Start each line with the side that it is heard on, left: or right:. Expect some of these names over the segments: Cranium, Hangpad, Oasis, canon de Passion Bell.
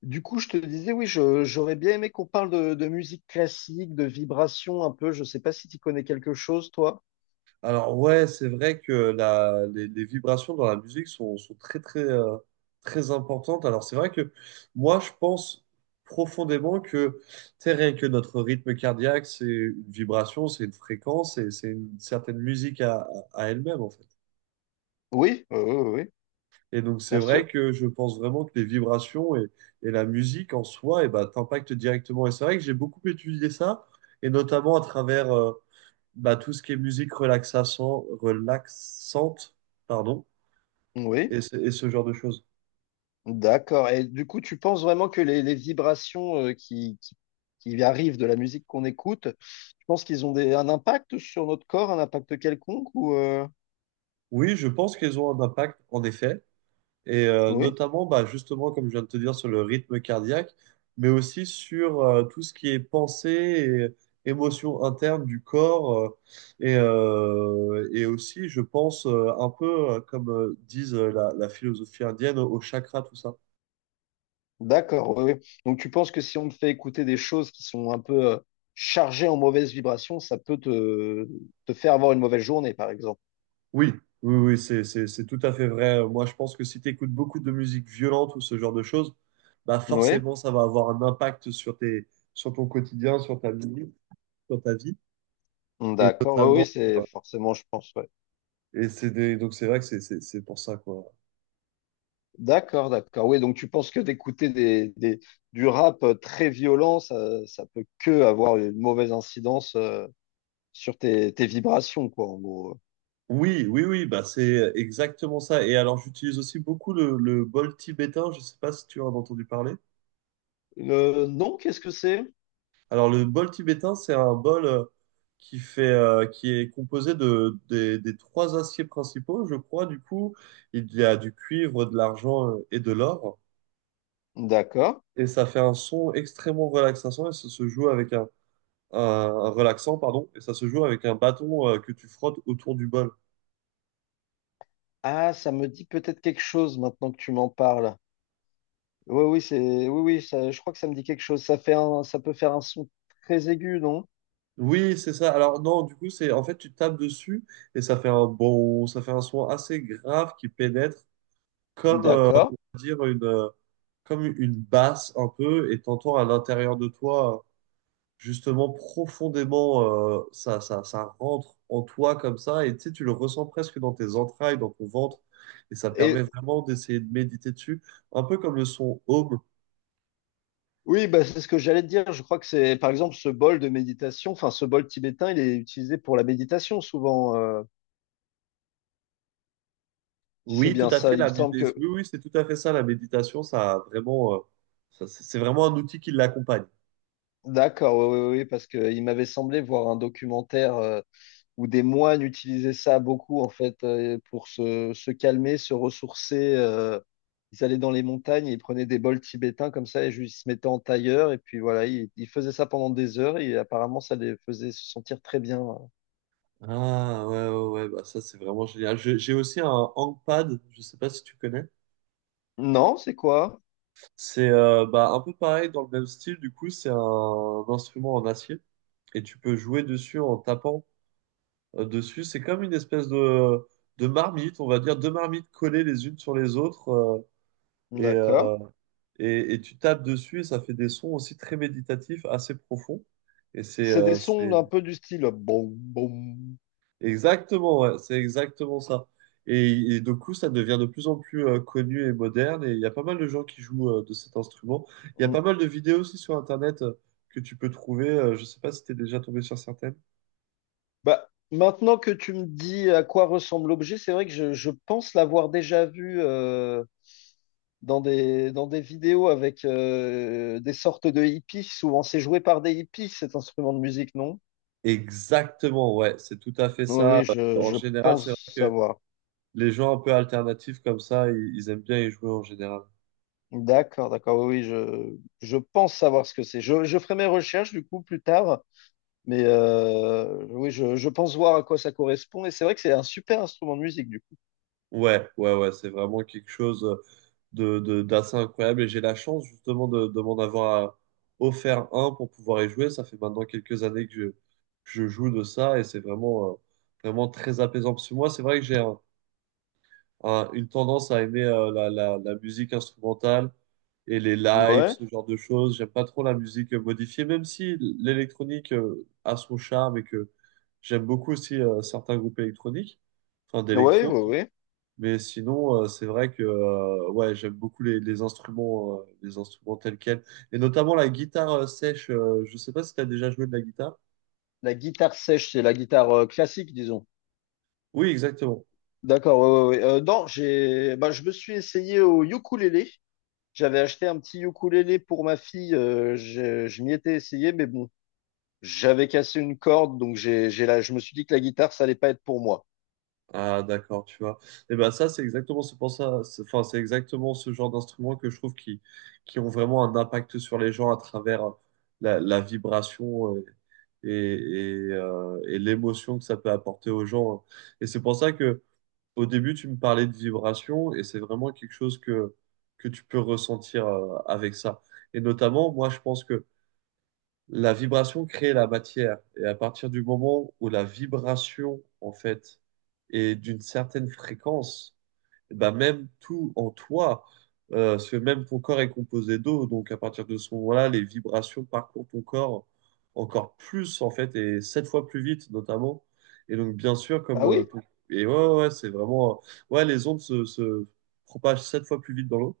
left: Du coup, je te disais, oui, j'aurais bien aimé qu'on parle de musique classique, de vibrations un peu. Je sais pas si tu connais quelque chose, toi.
right: Alors ouais, c'est vrai que les vibrations dans la musique sont très très très importantes. Alors c'est vrai que moi je pense profondément que tu sais, rien que notre rythme cardiaque, c'est une vibration, c'est une fréquence, et c'est une certaine musique à elle-même en fait.
left: Oui, oui, oui,
right: Et donc c'est
left: bien sûr.
right: vrai que je pense vraiment que les vibrations et la musique en soi, et ben, t'impactent directement. Et c'est vrai que j'ai beaucoup étudié ça, et notamment à travers bah, tout ce qui est musique relaxation, relaxante, pardon,
left: Oui,
right: et ce genre de choses.
left: d'accord. Et du coup, tu penses vraiment que les vibrations qui arrivent de la musique qu'on écoute, tu penses qu'ils ont un impact sur notre corps, un impact quelconque ou
right: Oui, je pense qu'elles ont un impact, en effet, et
left: oui,
right: notamment, bah, justement, comme je viens de te dire, sur le rythme cardiaque, mais aussi sur tout ce qui est pensée et émotion interne du corps, et aussi, je pense, un peu comme disent la philosophie indienne, au chakra, tout ça.
left: d'accord. Oui, oui. Donc, tu penses que si on te fait écouter des choses qui sont un peu chargées en mauvaises vibrations, ça peut te faire avoir une mauvaise journée, par exemple.
right: Oui, oui, oui, c'est tout à fait vrai. Moi, je pense que si tu écoutes beaucoup de musique violente ou ce genre de choses, bah
left: Oui.
right: forcément, ça va avoir un impact sur sur ton quotidien, sur ta vie, sur ta vie. Et
left: D'accord, oui,
right: notamment,
left: oui, c'est
right: euh,
left: forcément, je pense, ouais.
right: donc c'est vrai que c'est pour ça, quoi.
left: D'accord, d'accord. Oui, donc tu penses que d'écouter du rap très violent, ça peut que avoir une mauvaise incidence sur tes vibrations, quoi, en gros.
right: Oui, oui, oui, bah c'est exactement ça. Et alors, j'utilise aussi beaucoup le bol tibétain. Je sais pas si tu en as entendu parler.
left: Non, qu'est-ce que c'est?
right: Alors le bol tibétain, c'est un bol qui est composé des trois aciers principaux, je crois. Du coup, il y a du cuivre, de l'argent et de l'or.
left: D'accord.
right: Et ça fait un son extrêmement relaxant et ça se joue avec et ça se joue avec un bâton que tu frottes autour du bol.
left: Ah, ça me dit peut-être quelque chose maintenant que tu m'en parles. Oui, oui, oui, oui, je crois que ça me dit quelque chose. Ça peut faire un son très aigu, non?
right: Oui, c'est ça. Alors non, du coup, c'est en fait tu tapes dessus et ça fait un son assez grave qui pénètre comme
left: D'accord.
right: on va dire une comme une basse un peu et t'entends à l'intérieur de toi justement profondément ça rentre en toi comme ça, et tu sais, tu le ressens presque dans tes entrailles, dans ton ventre, et ça permet
left: Et
right: vraiment d'essayer de méditer dessus un peu comme le son home.
left: oui, bah, c'est ce que j'allais te dire. Je crois que c'est, par exemple, ce bol de méditation, enfin, ce bol tibétain, il est utilisé pour la méditation souvent, si c'est
right: Oui, tout
left: bien
right: à
left: ça.
right: fait,
left: Il me
right: la
left: semble
right: méditation. Oui,
left: que,
right: oui, c'est tout à fait ça, la méditation, ça a vraiment ça, c'est vraiment un outil qui l'accompagne.
left: d'accord, oui, oui, oui, parce que il m'avait semblé voir un documentaire où des moines utilisaient ça beaucoup, en fait, pour se calmer, se ressourcer. Ils allaient dans les montagnes, et ils prenaient des bols tibétains comme ça, et juste ils se mettaient en tailleur, et puis voilà, ils faisaient ça pendant des heures, et apparemment, ça les faisait se sentir très bien.
right: Ah ouais, ouais, ouais, bah ça c'est vraiment génial. J'ai aussi un Hangpad, je sais pas si tu connais.
left: Non, c'est quoi?
right: C'est bah, un peu pareil dans le même style, du coup, c'est un instrument en acier et tu peux jouer dessus en tapant dessus. C'est comme une espèce de marmite, on va dire, deux marmites collées les unes sur les autres et,
left: D'accord.
right: euh, et tu tapes dessus et ça fait des sons aussi très méditatifs, assez profonds. Et c'est
left: C'est des sons un peu du style boum, boum.
right: exactement, ouais, c'est exactement ça. Et du coup, ça devient de plus en plus connu et moderne, et il y a pas mal de gens qui jouent de cet instrument. Il y a pas
left: Mm.
right: mal de vidéos aussi sur Internet que tu peux trouver. Je sais pas si tu es déjà tombé sur certaines.
left: Bah, maintenant que tu me dis à quoi ressemble l'objet, c'est vrai que je pense l'avoir déjà vu dans dans des vidéos avec des sortes de hippies. Souvent, c'est joué par des hippies, cet instrument de musique, non?
right: Exactement, ouais, c'est tout à fait
left: Oui,
right: ça.
left: oui,
right: En
left: je
right: général, c'est vrai
left: pense
right: que
left: savoir.
right: les gens un peu alternatifs comme ça, ils aiment bien y jouer en général.
left: D'accord, d'accord. Oui, oui, je pense savoir ce que c'est. Je ferai mes recherches du coup plus tard, mais oui, je pense voir à quoi ça correspond. Et c'est vrai que c'est un super instrument de musique du coup.
right: Ouais, ouais, ouais, c'est vraiment quelque chose d'assez incroyable, et j'ai la chance justement de m'en avoir offert un pour pouvoir y jouer. Ça fait maintenant quelques années que je joue de ça et c'est vraiment, vraiment très apaisant. Parce que moi, c'est vrai que j'ai une tendance à aimer la musique instrumentale et les lives,
left: Ouais.
right: ce genre de choses. J'aime pas trop la musique modifiée, même si l'électronique a son charme et que j'aime beaucoup aussi certains groupes électroniques, enfin
left: Oui,
right: d'électro.
left: oui, oui.
right: Mais sinon, c'est vrai que ouais, j'aime beaucoup les instruments, les instruments tels quels, et notamment la guitare sèche. Je sais pas si tu as déjà joué de la guitare.
left: La guitare sèche, c'est la guitare classique, disons.
right: Oui, exactement.
left: D'accord, oui, oui, oui. Non, j'ai, Bah, je me suis essayé au ukulélé. J'avais acheté un petit ukulélé pour ma fille. Je m'y étais essayé, mais bon, j'avais cassé une corde, donc je me suis dit que la guitare, ça allait pas être pour moi.
right: Ah, d'accord, tu vois. Et ben ça, c'est exactement ce pour ça. Enfin, c'est exactement ce genre d'instruments que je trouve qui ont vraiment un impact sur les gens à travers la vibration et, et l'émotion que ça peut apporter aux gens, hein. Et c'est pour ça que au début, tu me parlais de vibration et c'est vraiment quelque chose que tu peux ressentir avec ça. Et notamment, moi, je pense que la vibration crée la matière. Et à partir du moment où la vibration, en fait, est d'une certaine fréquence, bah même tout en toi, parce que même ton corps est composé d'eau, donc à partir de ce moment-là, les vibrations parcourent ton corps encore plus en fait, et sept fois plus vite notamment. Et donc bien sûr comme
left: Ah
right: euh,
left: oui?
right: ton- Et ouais, ouais, ouais, c'est vraiment ouais, les ondes se propagent sept fois plus vite dans l'eau.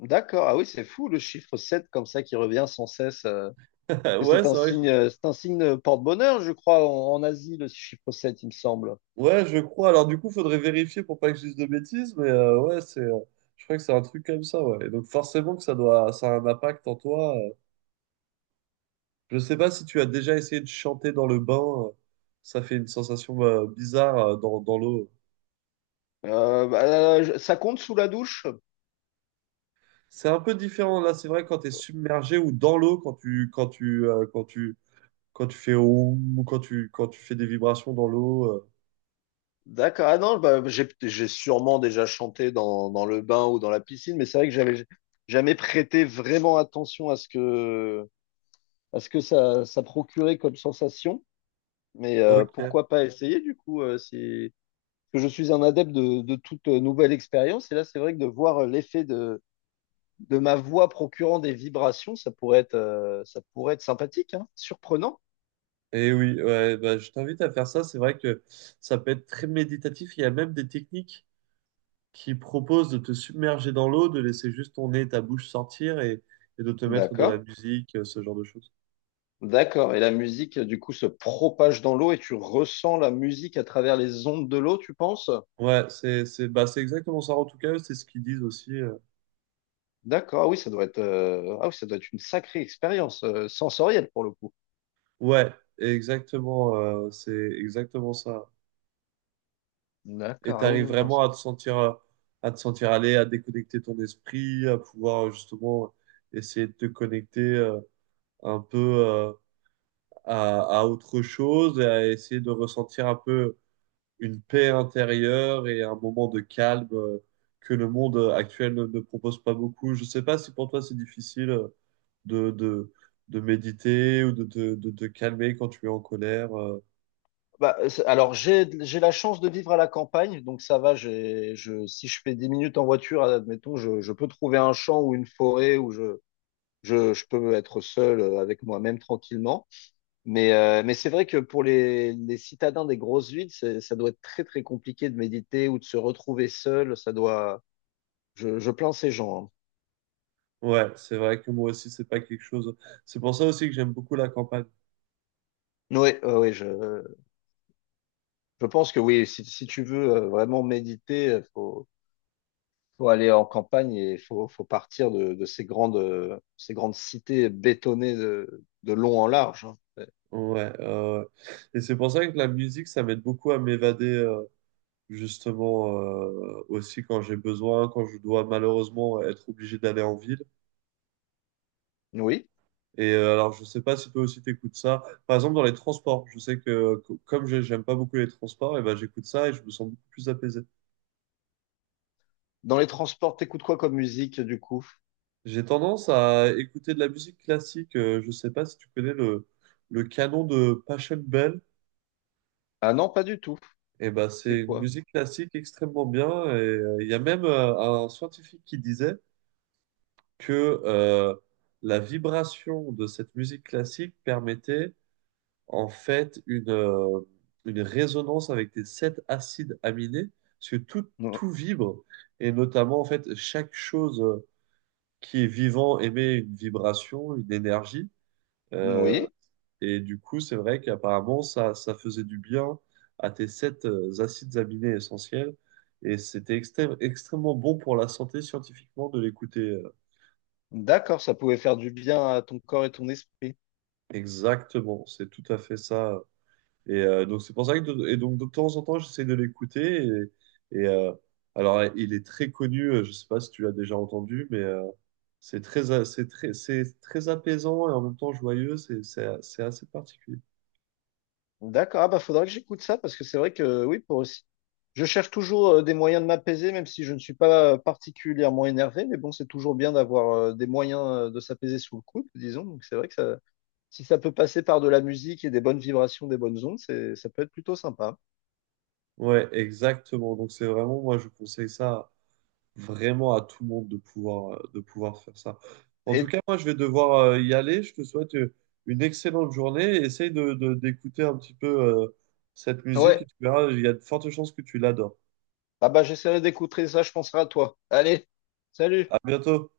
left: D'accord. Ah oui, c'est fou le chiffre 7 comme ça qui revient sans cesse. Que
right: Ouais c'est vrai. Que
left: c'est un signe porte-bonheur, je crois, en Asie, le chiffre 7, il me semble.
right: ouais, je crois. Alors du coup faudrait vérifier pour pas que je dise de bêtises, mais ouais c'est je crois que c'est un truc comme ça, ouais. Et donc forcément que ça a un impact en toi. Je sais pas si tu as déjà essayé de chanter dans le bain. Ça fait une sensation bizarre dans l'eau.
left: Euh, bah, Ça compte sous la douche?
right: C'est un peu différent là, c'est vrai, quand tu es submergé ou dans l'eau, quand tu fais oum, ou quand tu fais des vibrations dans l'eau.
left: D'accord. Ah non, bah, j'ai sûrement déjà chanté dans le bain ou dans la piscine, mais c'est vrai que j'avais jamais prêté vraiment attention à à ce que ça procurait comme sensation. Mais
right: OK.
left: pourquoi pas essayer du coup si... Parce que je suis un adepte de toute nouvelle expérience. Et là, c'est vrai que de voir l'effet de ma voix procurant des vibrations, ça pourrait être sympathique, hein, surprenant.
right: Et oui, ouais, bah, je t'invite à faire ça, c'est vrai que ça peut être très méditatif, il y a même des techniques qui proposent de te submerger dans l'eau, de laisser juste ton nez et ta bouche sortir et de te mettre de la
left: D'accord.
right: musique, ce genre de choses.
left: D'accord. Et la musique, du coup, se propage dans l'eau et tu ressens la musique à travers les ondes de l'eau, tu penses?
right: Ouais, c'est bah c'est exactement ça, en tout cas, eux, c'est ce qu'ils disent aussi.
left: D'accord. Ah oui, ah oui, ça doit être une sacrée expérience sensorielle pour le coup.
right: Ouais, exactement, c'est exactement ça. Et
left: D'accord. Ah oui,
right: t'arrives
left: oui, non.
right: vraiment à te sentir aller, à déconnecter ton esprit, à pouvoir justement essayer de te connecter un peu à autre chose, et à essayer de ressentir un peu une paix intérieure et un moment de calme que le monde actuel ne propose pas beaucoup. Je sais pas si pour toi c'est difficile, de, de, de méditer ou de te calmer quand tu es en colère.
left: Alors, j'ai la chance de vivre à la campagne, donc ça va. Si je fais 10 minutes en voiture, admettons, je peux trouver un champ ou une forêt je peux être seul avec moi-même tranquillement. Mais c'est vrai que pour les citadins des grosses villes, ça doit être très très compliqué de méditer ou de se retrouver seul. Ça doit. Je plains ces gens.
right: Ouais, c'est vrai que moi aussi, c'est pas quelque chose. C'est pour ça aussi que j'aime beaucoup la campagne.
left: Hein. Ouais, ouais, ouais, je pense que oui. Si tu veux vraiment méditer, faut aller en campagne et faut partir de ces ces grandes cités bétonnées de long en large. Hein. Ouais.
right: Ouais, et c'est pour ça que la musique, ça m'aide beaucoup à m'évader, justement, aussi quand j'ai besoin, quand je dois malheureusement être obligé d'aller en ville.
left: Oui.
right: Et alors, je sais pas si toi aussi t'écoutes ça. Par exemple, dans les transports, je sais que comme j'aime pas beaucoup les transports, et ben j'écoute ça et je me sens beaucoup plus apaisé.
left: Dans les transports, t'écoutes quoi comme musique du coup?
right: J'ai tendance à écouter de la musique classique. Je sais pas si tu connais le canon de Passion Bell.
left: Ah non, pas du tout.
right: Et ben,
left: C'est
right: c'est une
left: quoi?
right: musique classique extrêmement bien. Et il y a même un scientifique qui disait que la vibration de cette musique classique permettait en fait une résonance avec des sept acides aminés, parce que tout,
left: Non.
right: tout vibre. Et notamment, en fait, chaque chose qui est vivant émet une vibration, une énergie. Euh,
left: Oui.
right: Et du coup, c'est vrai qu'apparemment, ça faisait du bien à tes sept acides aminés essentiels. Et c'était extrêmement bon pour la santé scientifiquement de l'écouter.
left: D'accord, ça pouvait faire du bien à ton corps et ton esprit.
right: Exactement, c'est tout à fait ça. Et donc, c'est pour ça que et donc, de temps en temps, j'essaie de l'écouter. Et, alors, il est très connu, je ne sais pas si tu l'as déjà entendu, mais c'est très, a- c'est très apaisant et en même temps joyeux. C'est assez particulier.
left: D'accord, ah bah faudrait que j'écoute ça parce que c'est vrai que oui, pour aussi. Je cherche toujours des moyens de m'apaiser, même si je ne suis pas particulièrement énervé, mais bon, c'est toujours bien d'avoir des moyens de s'apaiser sous le coude, disons. Donc c'est vrai que ça, si ça peut passer par de la musique et des bonnes vibrations, des bonnes ondes, c'est, ça peut être plutôt sympa.
right: Ouais, exactement. Donc, c'est vraiment, moi, je conseille ça vraiment à tout le monde de pouvoir, de pouvoir, faire ça. En tout
left: Et
right: cas, moi, je vais devoir y aller. Je te souhaite une excellente journée. Essaye d'écouter un petit peu cette musique et
left: ouais,
right: tu verras, il y a de fortes chances que tu l'adores.
left: ah bah j'essaierai d'écouter ça, je penserai à toi. Allez, salut!
right: À bientôt.